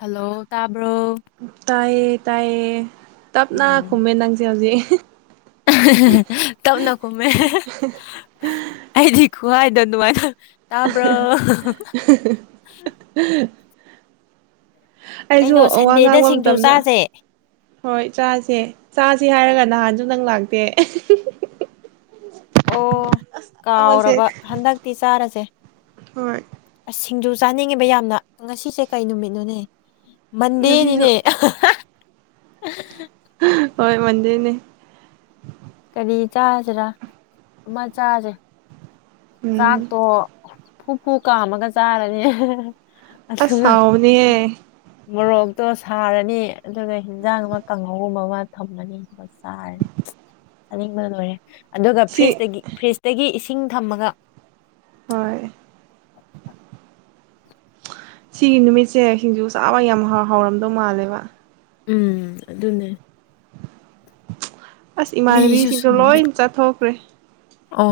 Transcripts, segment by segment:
Hello ꯇꯥꯕ꯭ꯔꯣ ꯇꯥꯏꯌꯦ ꯇꯥꯏꯌꯦ ꯇꯞꯅ ꯎꯝ ꯈꯨꯝꯃꯦ ꯅꯪꯗꯤ ꯍꯧꯖꯤꯛ ꯇꯞꯅ ꯈꯨꯝꯃꯦ ꯑꯩꯗꯤ ꯈꯨꯍꯥꯏꯗꯣ ꯅꯨꯡꯉꯥꯏꯅ ꯑꯍꯑꯍ ꯑꯍꯍ ꯍꯍꯑꯑ [inaudible] ꯑꯩꯖꯨ ꯀꯩꯅꯣ ꯋꯥ ꯁꯟꯗꯦꯗ ꯉꯥꯡꯕ ꯁꯤꯡꯖꯨ ꯃꯇꯝꯗ ꯆꯥꯁꯦ ꯍꯣꯏ ꯆꯥꯁꯦ ꯆꯥꯁꯦ ꯍꯥꯏꯔꯒ ꯅꯍꯥꯟꯁꯨ ꯅꯪ ꯂꯥꯛꯇꯦ ꯎꯝ [inaudible] ꯑꯣ ꯀꯥꯎꯔꯕ ꯍꯟꯗꯛꯇꯤ ꯆꯥꯔꯖꯦ ꯍꯣꯏ ꯑꯁ ꯁꯤꯡꯖꯨ ꯆꯥꯅꯤꯡꯉꯦꯕ ꯌꯥꯝꯅ ꯉꯁꯤꯁꯦ ꯀꯩ ꯅꯨꯃꯤꯠꯅꯣꯅꯦ ꯉꯁꯤꯁꯨ ꯃꯟꯗꯦꯅꯤꯅꯦ ꯍꯣꯏ ꯃꯟꯗꯦꯅꯦ ꯀꯔꯤ ꯆꯥꯖꯤꯔꯥ ꯑꯃ ꯆꯥꯖꯦ ꯎꯝ ꯆꯥꯛꯇꯣ ꯐꯨꯐꯨ ꯀꯥꯝꯃꯒ ꯆꯥꯔꯅꯤ ꯑꯁ ꯑꯗꯨꯒ ꯍꯥꯎꯕꯅꯦꯍꯦ ꯃꯣꯔꯣꯛꯇꯣ ꯁꯥꯔꯅꯤ ꯑꯗꯨꯒ ꯍꯤꯟꯖꯥꯡ ꯑꯃ ꯀꯥꯡꯍꯧꯒꯨꯝꯕ ꯑꯃ ꯊꯝꯃꯅꯤ ꯆꯥꯔꯦ ꯆꯥꯅꯤꯡꯕ ꯂꯣꯏꯔꯦ ꯑꯗꯨꯒ ꯁꯤ ꯐ꯭ꯔꯤꯖꯇꯒꯤ ꯐ꯭ꯔꯤꯖꯇꯒꯤ ꯏꯁꯤꯡ ꯊꯝꯃꯒ ꯍꯣꯏ ꯁꯤꯒꯤ ꯅꯨꯃꯤꯠꯁꯦ ꯁꯤꯡꯖꯨ ꯆꯥꯕ ꯌꯥꯝ ꯍꯥꯎꯔꯝꯗꯧ ꯃꯥꯜꯂꯦꯕ ꯎꯝ ꯑꯗꯨꯅꯦ ꯑꯁ ꯃꯤꯁꯨ ꯏꯃꯥꯟꯅꯕꯤꯁꯤꯡꯁꯨ ꯂꯣꯏ ꯁꯨꯅꯗꯦ ꯆꯠꯊꯣꯛꯈ꯭ꯔꯦ ꯑꯣ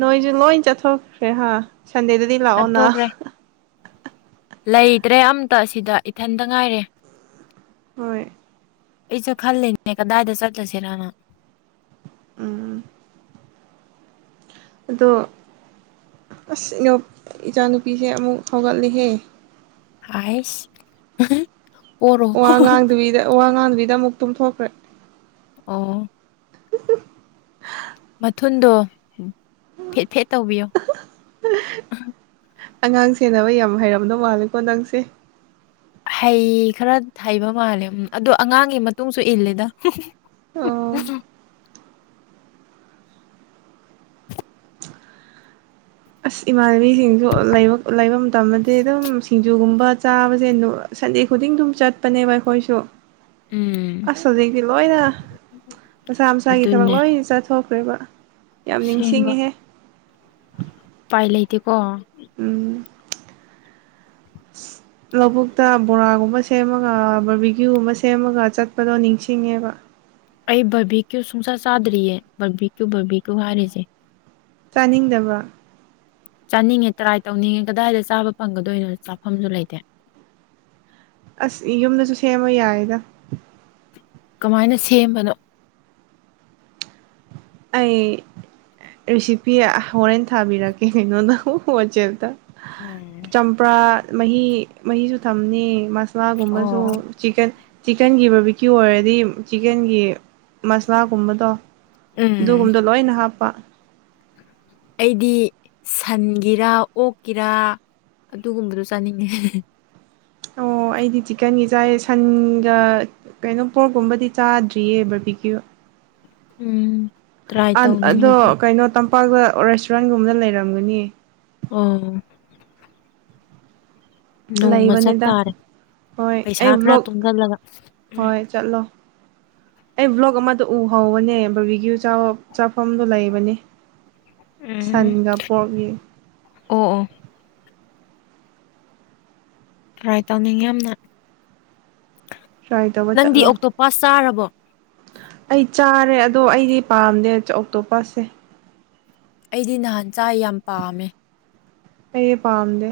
ꯅꯣꯏꯁꯨ ꯂꯣꯏ ꯆꯠꯊꯣꯛꯈ꯭ꯔꯦ ꯍꯥꯥ ꯁꯟꯗꯦꯗꯗꯤ ꯂꯥꯛꯑꯣ ꯅ ꯆꯠꯊꯣꯛꯈ꯭ꯔꯦ ꯂꯩꯇ꯭ꯔꯦ ꯑꯝꯇ ꯁꯤꯗ ꯏꯊꯟꯇ ꯉꯥꯏꯔꯦ ꯍꯣꯏ ꯑꯩꯖꯨ ꯈꯜꯂꯤꯅꯦ ꯀꯗꯥꯏꯗ ꯆꯠꯂꯨꯁꯤꯔꯅ ꯎꯝ ꯑꯗꯣ ꯑꯁ ꯏꯅ ꯏꯆꯥꯅꯨꯄꯤꯁꯦ ꯑꯃꯨꯛ ꯍꯧꯒꯠꯂꯦꯍꯦ ꯍꯥꯏꯁ꯫ ꯄꯣꯔꯣ ꯋꯥ ꯉꯥꯡꯗꯕꯤꯗ ꯋꯥ ꯉꯥꯡꯗꯕꯤꯗ ꯑꯃꯨꯛ ꯇꯨꯝꯊꯣꯛꯈ꯭ꯔꯦ꯫ ꯑꯣ꯫ ꯃꯊꯨꯟꯗꯣ ꯐꯦꯠ ꯐꯦꯠ ꯇꯧꯕꯤꯌꯣ꯫ ꯑꯉꯥꯡ ꯁꯦꯟꯅꯕ ꯌꯥꯝ ꯍꯩꯔꯝꯗꯧ ꯃꯥꯜꯂꯦꯀꯣ ꯅꯪꯁꯤ꯫ ꯍꯩ ꯈꯔ ꯍꯩꯕ ꯃꯥꯜꯂꯦ ꯑꯗꯣ ꯑꯉꯥꯡꯒꯤ ꯃꯇꯨꯡꯁꯨ ꯏꯜꯂꯦꯗ꯫ ꯑꯣ ꯑꯁ ꯏꯃꯥꯟꯅꯕꯤꯁꯤꯡꯁꯨ ꯂꯩꯕ ꯂꯩꯕ ꯃꯇꯝꯗꯗꯤ ꯑꯗꯨꯝ ꯁꯤꯡꯖꯨꯒꯨꯝꯕ ꯆꯥꯕꯁꯦ꯫ ꯁꯟꯗꯦ ꯈꯨꯗꯤꯡ ꯑꯗꯨꯝ ꯆꯠꯄꯅꯦꯕ ꯑꯩꯈꯣꯏꯁꯨ꯫ ꯎꯝ ꯑꯁ ꯍꯧꯖꯤꯛꯇꯤ ꯂꯣꯏꯅ ꯃꯁꯥ ꯃꯁꯥꯒꯤ ꯊꯕꯛ ꯂꯣꯏ ꯆꯠꯊꯣꯛ ꯑꯑꯥꯏꯕ [inaudible] ꯁꯦꯡꯕ ꯎꯄꯥꯏ ꯂꯩꯇꯦꯀꯣ ꯎꯝ ꯂꯧꯕꯨꯛꯇ ꯕꯣꯔꯥꯒꯨꯝꯕ ꯁꯦꯝꯃꯒ ꯕꯔꯕꯤꯒꯀ꯭ꯌꯨꯒꯨꯝꯕ ꯁꯦꯝꯃꯒ ꯆꯠꯄꯗꯣ ꯅꯤꯡꯁꯤꯡꯉꯦꯕ ꯑꯩ ꯕꯥꯔꯕꯤꯛꯀ꯭ꯌꯨ ꯁꯨꯡꯁꯥ ꯆꯥꯗ꯭ꯔꯤꯌꯦ ꯕꯥꯔꯕꯤꯀ꯭ꯌꯨ ꯕꯥꯔꯕꯤꯀ꯭ꯌꯨ ꯍꯥꯏꯔꯤꯁꯦ ꯆꯥꯅꯤꯡꯗꯕ ꯆꯥꯅꯤꯡꯉꯦ ꯇ꯭ꯔꯥꯏ ꯇꯧꯅꯤꯡꯉꯦ ꯀꯗꯥꯏꯗ ꯆꯥꯕ ꯐꯪꯒꯗꯣꯏꯅꯣ ꯆꯥꯐꯝꯁꯨ ꯂꯩꯇꯦ ꯑꯁ ꯌꯨꯝꯗꯁꯨ ꯁꯦꯝꯃ ꯌꯥꯏꯌꯦꯗ ꯀꯃꯥꯏꯅ ꯁꯦꯝꯕꯅꯣ꯫ ꯑꯩ ꯔꯤꯁꯤꯄꯤꯌꯥ ꯍꯣꯔꯦꯟ ꯊꯥꯕꯤꯔꯛꯀꯦ ꯀꯩꯅꯣꯗ ꯋꯥꯆꯦꯞꯇ꯫ ꯎꯝ ꯆꯝꯄ꯭ꯔꯥ ꯃꯍꯤ ꯃꯍꯤꯁꯨ ꯊꯝꯅꯦ꯫ ꯁꯥꯒꯨꯝꯕꯁꯨ ꯑꯣ ꯆꯤꯀꯟ꯫ ꯆꯤꯛꯀꯟꯒꯤ ꯕꯥꯔꯀꯤꯌꯨ ꯑꯣꯏꯔꯗꯤ ꯆꯤꯛꯀꯟꯒꯤ ꯃꯁꯂꯥ꯫ ꯒꯨꯨꯝꯕꯗꯣ ꯎꯝ ꯑꯗꯨꯒꯨꯝꯕꯗꯣ ꯂꯣꯏꯅ ꯍꯥꯞꯄ꯫ ꯑꯩꯗꯤ ꯁꯟꯒꯤꯔꯥ ꯑꯣꯛꯀꯤꯔꯥ꯫ ꯑꯗꯨꯒꯨꯝꯕꯗꯣ ꯆꯥꯅꯤꯡꯉꯦ꯫ ꯑꯣ ꯑꯩꯗꯤ ꯆꯤꯛꯀꯟꯒꯤ ꯆꯥꯏ ꯁꯟꯒ꯫ ꯀꯩꯅꯣ ꯄꯣꯛꯀꯨꯝꯕꯗꯤ ꯆꯥꯗ꯭ꯔꯤꯌꯦ ꯕꯔꯕꯤꯀꯤꯌꯨ꯫ ꯎꯝ ꯇ꯭ꯔꯥꯏ ꯑ ꯇꯧꯅꯤꯡꯉꯦ ꯑꯗꯣ ꯑꯗꯨ ꯀꯩꯅꯣ ꯇꯝ꯫ ꯄꯥꯛꯇ ꯔꯦꯁꯇꯨꯔꯦꯟꯒꯨꯝꯕꯗ ꯂꯩꯔꯝꯒꯅꯤ꯫ ꯑꯣ ꯅꯣꯡꯃ ꯂꯩꯕꯅꯤꯗ ꯆꯠꯇꯥꯔꯦ ꯍꯣꯏ ꯄꯩꯁꯥ ꯑꯩ ꯈꯔ ꯕ꯭ꯂꯣꯛ ꯇꯨꯡꯁꯤꯜꯂꯒ ꯎꯝ ꯍꯣꯏ ꯆꯠꯂꯣ꯫ ꯑꯩ ꯕ꯭ꯂꯣꯛ ꯑꯃꯗ ꯎꯍꯧꯕꯅꯦ ꯕꯔꯕꯤꯀꯤꯌꯨ ꯆꯥꯐꯝꯗꯨ ꯂꯩꯕꯅꯦ꯫ ꯎꯝ ꯁꯟꯒ ꯄꯣꯛꯒꯤ꯫ ꯑꯣ ꯑꯣ꯫ ꯇ꯭ꯔꯥꯏ ꯇꯧꯅꯤꯡꯉꯦ ꯌꯥꯝꯅ ꯇ꯭ꯔꯥꯏ ꯇꯧꯕ ꯅꯪꯗꯤ ꯆꯠꯂꯣ ꯑꯣꯛꯇꯣ ꯄꯥꯁ ꯆꯥꯔꯕꯣ꯫ ꯑꯩ ꯆꯥꯔꯦ ꯑꯗꯣ ꯑꯩꯗꯤ ꯄꯥꯝꯗꯦ ꯑꯇꯣꯞꯁꯁꯦ꯫ ꯑꯩꯗꯤ ꯅꯍꯥꯟ ꯆꯥꯏ ꯌꯥꯝ ꯄꯥꯝꯃꯦ꯫ ꯑꯩꯩꯗꯤ ꯄꯥꯝꯗꯦ꯫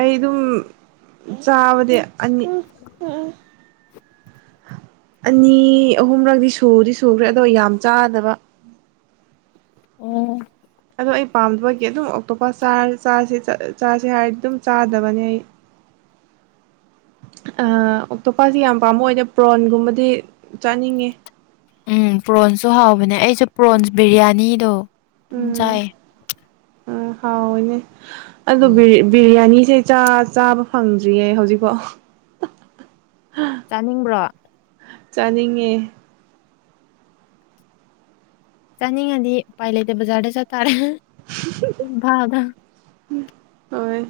ꯑꯩ ꯑꯗꯨꯝ ꯆꯥꯕꯗꯤ ꯑꯅꯤ꯫ ꯑꯅꯤ ꯑꯍꯨꯝꯔꯛꯗꯤ ꯁꯨꯗꯤ ꯁꯨꯈ꯭ꯔꯦ ꯑꯗꯣ ꯌꯥꯝ ꯆꯥꯗꯕ꯫ ꯑꯣ꯫ ꯑꯗꯣ ꯑꯩ ꯄꯥꯝꯗꯕꯒꯤ ꯑꯗꯨꯝ ꯑꯇꯣꯞꯄ ꯆꯥꯁꯦ ꯍꯥꯏꯔꯗꯤ ꯑꯗꯨꯝ ꯆꯥꯗꯕꯅꯦ ꯑꯩ꯫ [unintelligible] ꯑꯣꯇꯣꯞꯄꯥꯁꯤ ꯌꯥꯝ ꯄꯥꯝꯕ ꯑꯣꯏꯗ ꯄ꯭ꯔꯣꯟꯒꯨꯝꯕꯗꯤ ꯆꯥꯅꯤꯡꯉꯦ꯫ ꯎꯝ ꯄ꯭ꯔꯣꯟꯁꯁꯨ ꯍꯥꯎꯕꯅꯦ ꯑꯩꯁꯨ ꯄ꯭ꯔꯣꯟꯁ ꯕꯤꯔꯌꯥꯅꯤꯗꯣ ꯑꯗꯨꯝ ꯎꯝ ꯆꯥꯏꯌꯦ꯫ ꯎꯝ ꯍꯥꯎꯅꯦ ꯑꯗꯨ ꯎꯝ ꯕꯤꯔꯌꯥꯅꯤꯁꯦ ꯆꯥ ꯆꯥꯕ ꯐꯪꯗ꯭ꯔꯤꯌꯦ ꯍꯧꯖꯤꯛꯐꯥꯎ ꯆꯥꯅꯤꯡꯕ꯭ꯔꯣ ꯆꯥꯅꯤꯡꯉꯦ ꯆꯥꯅꯤꯡꯉꯗꯤ ꯎꯄꯥꯏ ꯂꯩꯇꯦ ꯕꯖꯥꯔꯗ ꯆꯠꯇꯥꯔꯦ ꯢꯝꯐꯥꯜꯗ ꯍꯣꯏ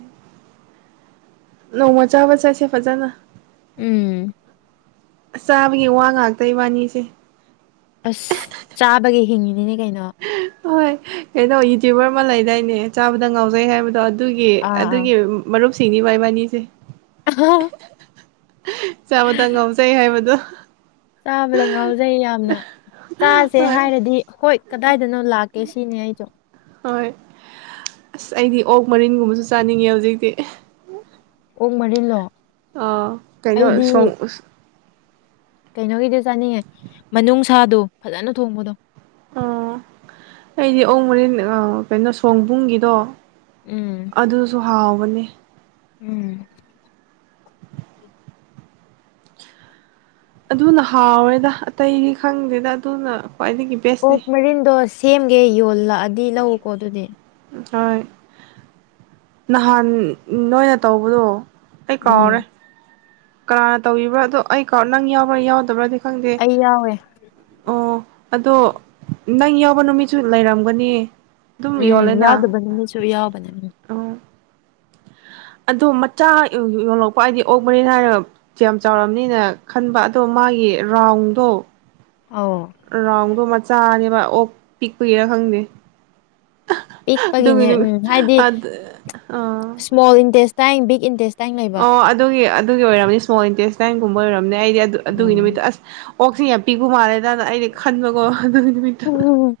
ꯅꯣꯡꯃ ꯆꯥꯕ ꯆꯥꯠꯁꯦ ꯐꯖꯅ ꯎꯝ ꯆꯥꯕꯒꯤ ꯋꯥ ꯉꯥꯛꯇ ꯢꯕꯥꯅꯤꯁꯦ ꯑꯁ ꯆꯥꯕꯒꯤ ꯍꯤꯡꯉꯤꯅꯤꯅꯦ ꯀꯩꯅꯣ ꯍꯣꯏ ꯀꯩꯅꯣ ꯌꯨꯇ꯭ꯌꯨꯕꯔ ꯑꯃ ꯂꯩꯗꯥꯏꯅꯦ ꯆꯥꯕꯗ ꯉꯥꯎꯖꯩ ꯍꯥꯏꯕꯗꯣ ꯑꯗꯨꯒꯤ ꯑꯥ ꯑꯥ ꯑꯗꯨꯒꯤ ꯃꯔꯨꯞꯁꯤꯡꯅꯤ ꯚꯥꯢ ꯢꯕꯥꯅꯤꯁꯦ ꯑ [inaudible] ꯆꯥꯕꯗ ꯉꯥꯎꯖꯩ ꯍꯥꯏꯕꯗꯣ꯫ ꯆꯥꯕꯗ ꯉꯥꯎꯖꯩ ꯌꯥꯝꯅ ꯆꯥꯁꯦ ꯍꯣꯏ ꯍꯥꯏꯔꯗꯤ꯫ ꯍꯣꯏ ꯀꯗꯥꯏꯗꯅꯣ ꯂꯥꯛꯀꯦ ꯁꯤꯅꯦ ꯑꯩꯁꯨ꯫ ꯍꯣꯏ ꯑꯁ ꯑꯩꯗꯤ ꯑꯣꯛ ꯃꯔꯤꯟꯒꯨꯝꯕꯁꯨ ꯆꯥꯅꯤꯡꯉꯦ ꯍꯧꯖꯤꯛꯇꯤ꯫ ꯑꯣꯛ ꯃꯔꯤꯜꯂꯣ꯫ ꯑꯥ ꯀꯩꯅꯣ ꯁꯣꯡ꯫ ꯀꯩꯅꯣꯒꯤꯗꯨ ꯆꯥꯅꯤꯡꯉꯦ ꯃꯅꯨꯡꯁꯥꯗꯣ ꯐꯖꯅ ꯊꯣꯡꯕꯗꯣ꯫ ꯑꯣ ꯑꯩꯗꯤ ꯑꯣꯛ ꯃꯔꯤꯟ ꯀꯩꯅꯣ ꯁꯧꯑꯣꯡꯕꯨꯡꯒꯤꯗꯣ꯫ ꯎꯝ ꯑꯗꯨꯁꯨ ꯍꯥꯎꯕꯅꯦ꯫ ꯎꯝ꯫ ꯑꯗꯨꯅ ꯍꯥꯎꯋꯦꯗ ꯑꯇꯩꯗꯤ ꯈꯪꯗꯦꯗ ꯑꯗꯨꯅ ꯈ꯭ꯋꯥꯏꯗꯒꯤ꯫ ꯕꯦꯁꯅꯤ ꯑꯣꯛ ꯃꯔꯤꯟꯗꯣ ꯁꯦꯝꯒꯦ ꯌꯣꯜꯂꯛꯑꯗꯤ ꯂꯧꯎꯀꯣ ꯑꯗꯨꯗꯤ꯫ ꯍꯣꯏ ꯅꯍꯥꯟ ꯅꯣꯏꯅ ꯇꯧꯕꯗꯣ ꯑꯩ ꯀꯥꯎꯔꯦ ꯎꯝ ꯀꯅꯥꯅ ꯇꯧꯕ꯭ꯔꯥ ꯑꯗꯣ ꯑꯩ ꯀꯥꯥꯎ ꯅꯪ ꯌꯥꯎꯕ꯭ꯔꯥ ꯌꯥꯎꯗꯕ꯭ꯔꯗꯤ ꯈꯪꯗꯦ ꯑꯩ ꯌꯥꯎꯋꯦ ꯑꯣ ꯑꯗꯣ ꯅꯪ ꯌꯥꯎꯕ ꯅꯨꯃꯤꯠꯁꯨ ꯂꯩꯔꯝꯒꯅꯤ ꯑꯗꯨꯝ ꯎꯝ ꯌꯣꯜꯂꯦꯅ ꯌꯥꯎꯗꯕ ꯅꯨꯃꯤꯠꯁꯨ ꯌꯥꯎꯕꯅꯦ ꯑꯣ ꯑꯗꯣ ꯃꯆꯥ ꯌꯣꯜꯂꯛꯄ ꯍꯥꯏꯗꯤ ꯑꯣꯛ ꯃꯔꯤꯟ ꯍꯥꯏꯔꯒ ꯌꯥꯝ ꯆꯥꯎꯔꯝꯅꯤꯅ ꯈꯟꯕ ꯑꯗꯣ ꯃꯥꯒꯤ ꯔꯥꯎꯟꯗꯣ ꯑꯥꯎ ꯔꯥꯎꯟꯗꯣ ꯃꯆꯥꯅꯦꯕ ꯑꯣꯛ ꯄꯤꯛꯄꯒꯤꯔ ꯈꯪꯗꯦ ꯑꯗꯨꯒꯤ ꯄꯤꯛꯄꯒꯤꯅꯦ ꯅꯨꯃꯤꯠ ꯎꯝ ꯍꯥꯏꯗꯤ ꯑꯗ ꯑꯥ ꯏꯁꯃꯣꯜ ꯏꯟꯇꯔꯦꯁ ꯇꯥꯏꯡ ꯕꯤꯛ ꯏꯟꯇꯔꯦꯁ ꯑꯣ ꯑꯗꯨꯒꯤ ꯑꯗꯨꯒꯤ ꯑꯣꯏꯔꯝꯅꯤ ꯏꯁꯃꯣꯜ ꯏꯟꯇꯦꯁ ꯅꯥꯏꯟꯒꯨꯝꯕ ꯑꯣꯏꯔꯝꯅꯤ ꯑꯩꯗꯤ ꯑꯗꯨ ꯑꯗꯨꯒꯤ ꯎꯝ ꯅꯨꯃꯤꯠꯇꯨ ꯑꯁ ꯑꯣꯛꯁꯦ ꯌꯥꯝ ꯄꯤꯛꯄ ꯃꯥꯜꯂꯦꯅ ꯑꯩꯩꯅ ꯈꯟꯕꯀꯣ ꯑꯗꯨꯒꯤ ꯅꯨꯃꯤꯠꯇꯣ ꯎꯝ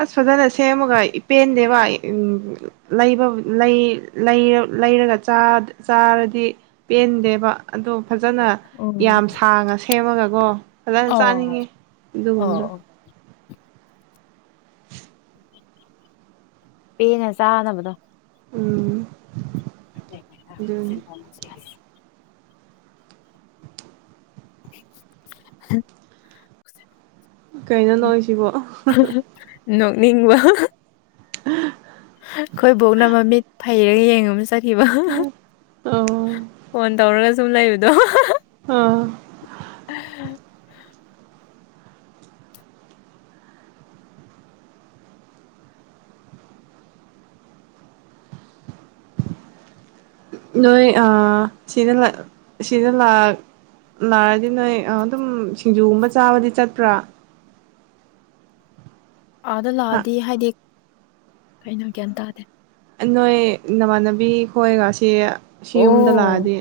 ꯑꯁ ꯐꯖꯅ ꯁꯦꯝꯃꯒ ꯄꯦꯟꯗꯦꯕ ꯎ ꯂꯩ ꯂꯩꯔꯒ ꯆꯥꯔꯗꯤ ꯄꯦꯟꯗꯦꯕ ꯑꯗꯣ ꯐꯖꯅ ꯎꯝ ꯌꯥꯝ ꯁꯥꯡꯅ ꯁꯦꯝꯃꯒꯀꯣ ꯐꯖꯅ ꯑꯣ ꯑꯣ ꯆꯥꯅꯤꯡꯉꯦ ꯑꯗꯨꯒꯨꯝꯕꯗꯣ ꯑꯣ ꯄꯦꯅ ꯆꯥꯒꯗꯕꯗꯣ ꯎꯝ ꯆꯁꯤ ꯑꯗꯨꯅꯤ [inaudible] ꯍꯝ [inaudible] ꯀꯩꯅꯣ ꯅꯣꯛꯢꯁꯤꯕꯨ ꯅꯣꯛꯅꯤꯡꯕ ꯑꯩꯈꯣꯏ ꯕꯣꯛꯅ ꯃꯃꯤꯠ ꯐꯩꯔꯒ ꯌꯦꯡꯉꯝ ꯈꯤꯕ ꯑꯣ ꯐꯣꯟ ꯇꯧꯔꯒ ꯁꯨꯝ ꯂꯩꯕꯗꯣ ꯑꯥ [unintelligible] ꯅꯣꯏ ꯑ ꯁꯤꯗ ꯁꯤꯗ ꯂꯥꯛ ꯂꯥꯛꯑꯗꯤ ꯅꯣꯏ ꯑꯗꯨꯝ ꯁꯤꯡꯖꯨꯒꯨꯝꯕ ꯆꯥꯕꯗꯤ ꯆꯠꯄ꯭ꯔꯥ ꯑꯥꯗ ꯂꯥꯛꯑꯗꯤ ꯍꯥꯏꯗꯤ ꯀꯩꯅꯣ ꯒ꯭ꯌꯥꯟ ꯇꯥꯗꯦ ꯅꯣꯏ ꯅꯃꯥꯟꯅꯕꯤ ꯈꯣꯏꯒ ꯁꯤ ꯌꯨꯝꯗ ꯑꯣ ꯂꯥꯛꯑꯗꯤ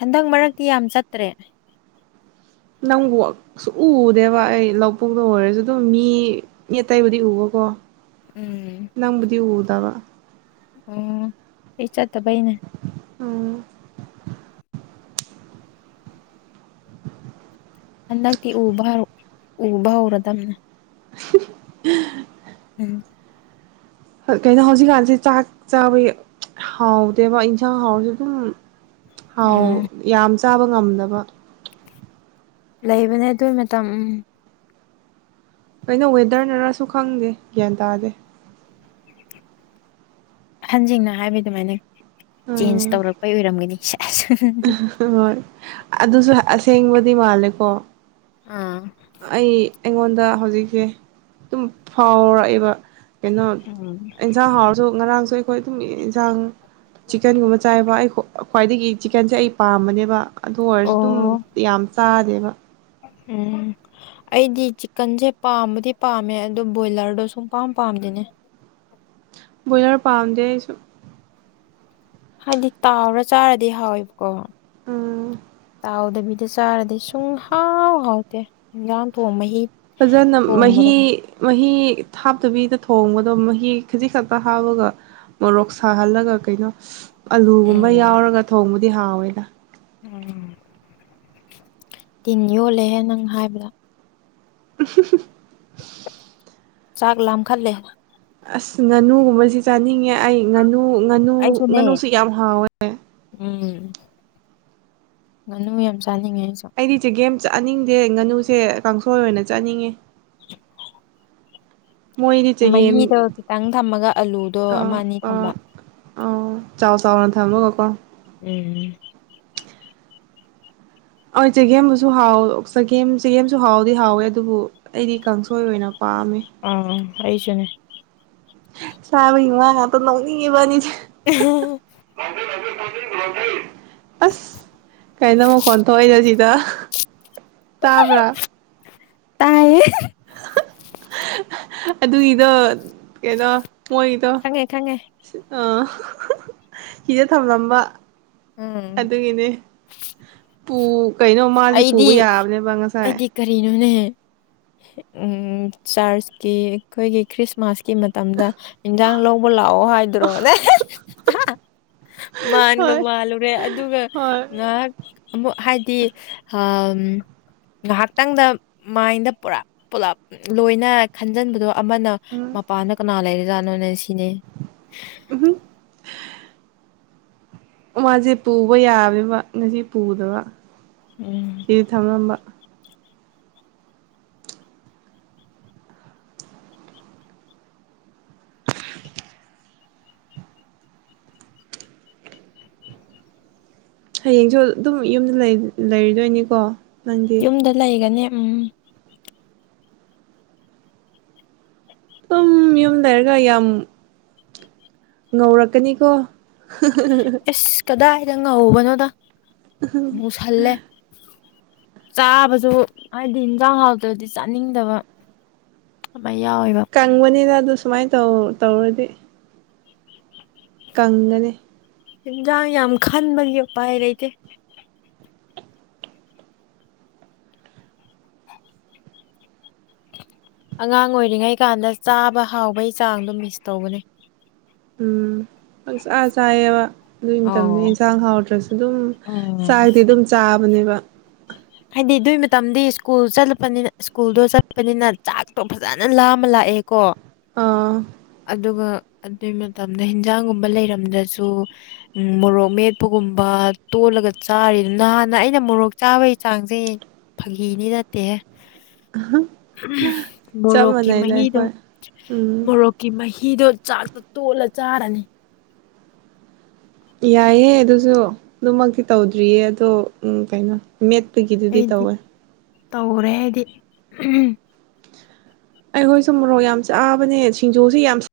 ꯍꯟꯗꯛ ꯃꯔꯛꯇꯤ ꯌꯥꯝ ꯆꯠꯇ꯭ꯔꯦ ꯅꯪꯕꯨ ꯁꯨꯡꯎꯨ ꯎꯗꯦꯕ ꯑꯩ ꯂꯄꯨꯛꯇ ꯑꯣꯏꯔꯁꯨ ꯑꯗꯨꯝ ꯃꯤ ꯑꯇꯩꯕꯨꯗꯤ ꯎꯕꯀꯣ ꯎꯝ ꯅꯪꯕꯨꯗꯤ ꯎꯗꯕ ꯑꯣ ꯑꯩ ꯆꯠꯇꯕꯩꯅꯦ ꯑꯣ ꯍꯟꯗꯛꯇꯤ ꯎꯕ ꯎꯕ ꯍꯧꯔꯗꯕꯅꯦ [inaudible] ꯎꯝ ꯀꯩꯅꯣ ꯍꯧꯖꯤꯛꯀꯥꯟꯁꯦ ꯆꯥꯛ ꯆꯥꯕꯩ ꯍꯥꯎꯗꯦꯕ ꯌꯦꯟꯁꯥꯡ ꯍꯥꯎꯁꯨ ꯑꯗꯨꯝ ꯍꯥꯎ ꯎꯝ ꯌꯥꯝ ꯆꯥꯕ ꯉꯝꯗꯕ ꯂꯩꯕꯅꯦ ꯑꯗꯨꯏ ꯃꯇꯝ ꯎꯝ ꯀꯩꯅꯣ ꯋꯦꯗꯔꯅꯔꯁꯨ ꯈꯪꯗꯦ ꯒ꯭ꯌꯥꯟ ꯇꯥꯗꯦ ꯑꯍꯟꯁꯤꯡꯅ ꯍꯥꯏꯕ ꯑꯗꯨꯃꯥꯏꯅ ꯆꯦꯟꯖ ꯎꯝ ꯇꯧꯔꯛꯄꯩ ꯑꯣꯏꯔꯝꯒꯅꯤ ꯑ ꯍꯣꯏ ꯑꯗꯨꯁꯨ ꯑꯁꯦꯡꯕꯗꯤ ꯃꯥꯜꯂꯦꯀꯣ ꯑꯥ ꯑꯩ ꯑꯩꯉꯣꯟꯗ ꯍꯧꯖꯤꯛꯁꯦ ꯑꯗꯨꯝ ꯐꯥꯎꯔꯛꯑꯦꯕ ꯀꯩꯅꯣ ꯎꯝ ꯑꯦꯟꯁꯥꯡ ꯍꯥꯎꯔꯁꯨ ꯉꯔꯥꯡꯁꯨ ꯑꯩꯈꯣꯏ ꯑꯗꯨꯝ ꯏꯟꯁꯥꯡ ꯆꯤꯛꯀꯟꯒꯨꯝꯕ ꯆꯥꯏꯕ ꯑꯩ ꯈ꯭ꯋꯥꯏꯗꯒꯤ ꯆꯤꯛꯀꯟꯁꯦ ꯑꯩ ꯄꯥꯝꯕꯅꯦꯕ ꯑꯗꯨ ꯑꯣꯏꯔꯁꯨ ꯑꯗꯨꯝ ꯑꯣ ꯌꯥꯝ ꯆꯥꯗꯦꯕ ꯎꯝ ꯑꯩꯗꯤ ꯆꯤꯛꯀꯟꯁꯦ ꯄꯥꯝꯕꯗꯤ ꯄꯥꯝꯃꯦ ꯑꯗꯨꯗꯣ ꯕꯣꯏꯂꯔꯗꯣ ꯁꯨꯡ ꯄꯥꯝ ꯄꯥꯝꯗꯤꯅꯦ ꯕꯣꯏꯂꯔ ꯄꯥꯝꯗꯦ ꯑꯩꯁꯨ ꯍꯥꯏꯗꯤ ꯇꯥꯎꯔ ꯆꯥꯔꯗꯤ ꯍꯥꯎꯋꯦꯕꯀꯣ ꯑꯥꯝ ꯇꯥꯎꯗꯕꯤꯗ ꯆꯥꯔꯗꯤ ꯁꯨꯡ ꯍꯥꯎ ꯍꯥꯎꯇꯦ ꯏꯟꯖꯥꯡ ꯊꯣꯡꯕ ꯍꯤ ꯐꯖꯅ ꯃꯍꯤ ꯃꯍꯤ ꯍꯞꯇꯕꯤꯗ ꯊꯣꯡꯕꯗꯣ ꯃꯍꯤ ꯈꯖꯤꯛ ꯈꯛꯇ ꯍꯥꯞꯄꯒ ꯃꯣꯔꯣꯛ ꯁꯥꯍꯜꯂꯒ ꯀꯩꯅꯣ ꯑꯂꯨꯒꯨꯝꯕ ꯎꯝ ꯌꯥꯎꯔꯒ ꯊꯣꯡꯕꯗꯤ ꯍꯥꯎꯋꯦꯗ ꯎꯝ ꯇꯤꯟ ꯌꯣꯜꯂꯦꯍꯦ ꯅꯪ ꯍꯥꯏꯕꯗꯣ ꯄ [inaudible] ꯆꯥꯛ ꯂꯝꯈꯠꯂꯦ ꯑꯁ ꯉꯥꯅꯨꯒꯨꯝꯕꯁꯤ ꯆꯥꯅꯤꯡꯉꯦ ꯑꯩ ꯉꯥꯅꯨ ꯉꯥꯅꯨ ꯑꯩꯁꯨꯅꯦ ꯉꯥꯅꯨꯁꯨ ꯌꯥꯝ ꯍꯥꯎꯋꯦ ꯎꯝ ꯉꯥꯅꯨ ꯌꯥꯝ ꯆꯥꯅꯤꯡꯉꯦ ꯑꯩꯁꯨ ꯑꯩꯗꯤ ꯆꯦꯒꯦꯝ ꯆꯠꯅꯤꯡꯗꯦ ꯉꯥꯅꯨꯁꯦ ꯀꯥꯡꯁꯣꯏ ꯑꯣꯏꯅ ꯆꯠꯅꯤꯡꯉꯦ ꯃꯣꯏꯗꯤ ꯆꯒꯦꯝ ꯃꯍꯤꯗꯣ ꯈꯤꯇꯪ ꯊꯝꯃꯒ ꯑꯂꯨꯗꯣ ꯑꯃ ꯑꯅꯤ ꯊꯝꯕ ꯑꯣ ꯆꯥꯎ ꯆꯥꯎꯅ ꯊꯝꯃꯥꯒꯀꯣ ꯎꯝ ꯍꯣꯢ ꯆꯒꯦꯝꯕꯨꯁꯨ ꯍꯥꯎ ꯆꯒꯦꯝ ꯆꯒꯦꯝꯁꯨ ꯍꯥꯎꯗꯤ ꯍꯥꯎꯋꯦ ꯑꯗꯨꯕꯨ ꯑꯩꯗꯤ ꯀꯥꯡꯁꯣꯏ ꯑꯣꯏꯅ ꯄꯥꯝꯃꯦ ꯑꯝ ꯑꯩꯁꯨꯅꯦ ꯁꯥꯕꯒꯤ ꯋꯥ ꯉꯥꯛꯇ ꯅꯣꯛꯅꯤꯡꯉꯦ ꯏꯕꯥꯅꯤꯁꯦ ꯎ [inaudible] ꯑꯁ ꯀꯩꯅꯣ ꯃꯈꯣꯟ ꯊꯣꯛꯢꯗꯣ ꯁꯤꯗ ꯇꯥꯕ꯭ꯔꯥ ꯇꯥꯏꯌꯦ ꯑꯗꯨꯒꯤꯗꯣ ꯀꯩꯅꯣ ꯃꯣꯏ ꯈꯪꯉꯦ ꯈꯪꯉꯦ ꯑ ꯁꯤꯗ ꯊꯝꯂꯝꯕ ꯎꯝ ꯑꯗꯨꯒꯤꯅꯦ ꯄꯨ ꯀꯩꯅꯣ ꯃꯥꯁꯦ ꯑꯩꯗꯤ ꯄꯨꯕ ꯌꯥꯕꯅꯦꯕ ꯉꯁꯥꯏ ꯑꯩꯗꯤ ꯀꯔꯤꯅꯣꯅꯦ ꯆꯥꯔꯆꯀꯤ ꯑꯩꯈꯣꯏꯒꯤ ꯈ꯭ꯔꯤꯁꯃꯥꯁꯀꯤ ꯀꯤ ꯃꯇꯝꯗ ꯏꯟꯖꯥꯡ ꯂꯧꯕ ꯂꯥꯛꯑꯣ ꯍꯥꯏꯗ꯭ꯔꯣꯅꯦ ꯃꯥꯟꯒ ꯍꯣꯏ ꯃꯥꯜꯂꯨꯔꯦ ꯑꯗꯨꯒ ꯍꯣꯏ ꯉꯥꯏꯍꯥꯛ ꯑꯃꯨꯛ ꯍꯥꯏꯗꯤ ꯉꯥꯏꯍꯥꯛꯇꯪꯗ ꯃꯥꯏꯟꯗ ꯄꯨꯔꯞ ꯄꯨꯂꯞ ꯂꯣꯏꯅ ꯈꯟꯖꯟꯕꯗꯣ ꯑꯃꯅ ꯎꯝ ꯃꯄꯥꯟꯗ ꯀꯅꯥ ꯂꯩꯔꯖꯥꯠꯅꯣꯅꯦ ꯁꯤꯅꯦ ꯎꯝ ꯃꯥꯁꯦ ꯄꯨꯕ ꯌꯥꯕꯤꯕ ꯉꯁꯤ ꯄꯨꯗꯕ ꯎꯝ ꯏ ꯊꯝꯂꯝꯕ ꯍꯌꯦꯡꯁꯨ ꯑꯗꯨꯝ ꯌꯨꯝꯗ ꯂꯩꯔꯗꯣꯏꯅꯤꯀꯣ ꯌꯨꯝꯗ ꯂꯩꯒꯅꯤ ꯎꯝ ꯎꯝ ꯌꯨꯝ ꯂꯩꯔꯒ ꯌꯥꯝ ꯉꯧꯔꯛꯀꯅꯤꯀꯣ ꯏꯁ ꯀꯗꯥꯏꯗ ꯉꯧꯕꯅꯣꯗ ꯃꯨꯁꯜꯂꯦ ꯆꯥꯕꯁꯨ ꯍꯥꯏꯗꯤ ꯏꯟꯖꯥꯡ ꯍꯥꯎꯇ꯭ꯔꯗꯤ ꯆꯥꯅꯤꯡꯗꯕ ꯑꯗꯨꯥꯏ ꯌꯥꯎꯋꯦꯕ [inaudible] ꯀꯪꯕꯅꯤꯗ ꯑꯗꯨ ꯁꯨꯃꯥꯏꯅ ꯇꯧ ꯇꯧꯔꯗꯤ ꯀꯪꯒꯅꯦ ꯏꯟꯖꯥꯡ ꯌꯥꯝ ꯈꯟꯕꯒꯤ ꯎꯄꯥꯏ ꯂꯩꯇꯦ ꯑꯉꯥꯡ ꯑꯣꯏꯔꯤꯉꯩ ꯀꯥꯟꯗ ꯆꯥꯕ ꯍꯥꯎꯕꯩ ꯆꯥꯡꯗꯣ ꯃꯤꯁ ꯇꯧꯕꯅꯦ ꯎꯝ ꯄꯪꯆꯥꯥ ꯆꯥꯏꯌꯦꯕ ꯑꯗꯨꯒꯤ ꯃꯇꯝꯗ ꯑꯣ ꯏꯟꯁꯥꯡ ꯍꯥꯎꯗ꯭ꯔꯁꯨ ꯑꯗꯨꯝ ꯎꯝ ꯆꯥꯛꯗꯤ ꯑꯗꯨꯝ ꯆꯥꯕꯅꯦꯕ ꯍꯥꯏꯗꯤ ꯑꯗꯨꯒꯤ ꯃꯇꯝꯗꯤ ꯁ꯭ꯀꯨꯜ ꯆꯠꯂꯨꯄꯅꯤꯅ ꯁ꯭ꯀꯨꯜꯗꯣ ꯆꯠꯄꯅꯤꯅ ꯆꯥꯛꯇꯣ ꯐꯖꯅ ꯂꯥꯝꯃ ꯂꯥꯛꯑꯦꯀꯣ ꯑꯥ ꯑꯗꯨꯒ ꯑꯗꯨꯢ ꯃꯇꯝꯗ ꯏꯟꯖꯥꯡꯒꯨꯝꯕ ꯂꯩꯔꯝꯗ꯭ꯔꯁꯨ ꯎꯝ ꯃꯣꯔꯣꯛ ꯃꯦꯠꯄꯒꯨꯝꯕ ꯇꯣꯠꯂꯒ ꯆꯥꯔꯤ ꯅꯍꯥꯟꯅ ꯑꯩꯅ ꯃꯣꯔꯣꯛ ꯆꯥꯕꯒꯤ ꯆꯥꯡꯁꯦ ꯐꯥꯒꯤꯗꯤ ꯅꯠꯇꯦꯍꯦ ꯆꯞ ꯃꯣꯔꯣꯛꯀꯤ ꯃꯥꯟꯅꯩꯗ ꯃꯍꯤꯗꯣ ꯑꯩꯈꯣꯏ ꯎꯝ ꯃꯣꯔꯣꯛ ꯃꯍꯤꯗꯣ ꯆꯥꯛꯇ ꯇꯣꯠꯂ ꯆꯥꯔꯅꯤ ꯌꯥꯏꯑꯦ ꯑꯗꯨꯁꯨ ꯑꯗꯨꯃꯛꯇꯤ ꯇꯧꯗ꯭ꯔꯤꯌꯦ ꯑꯗꯣ ꯎꯝ ꯀꯩꯅꯣ ꯃꯦꯠꯄꯒꯤꯗꯨꯗꯤ ꯑꯩꯗꯤ ꯇꯧꯋꯦ ꯇꯧꯔꯦ ꯑꯩꯗꯤ ꯏꯍꯝ ꯑꯩꯈꯣꯏꯁꯨ ꯃꯣꯔꯣꯛ ꯌꯥꯝ ꯆꯥꯕꯅꯦ ꯁꯤꯡꯖꯨꯁꯦ ꯌꯥꯝ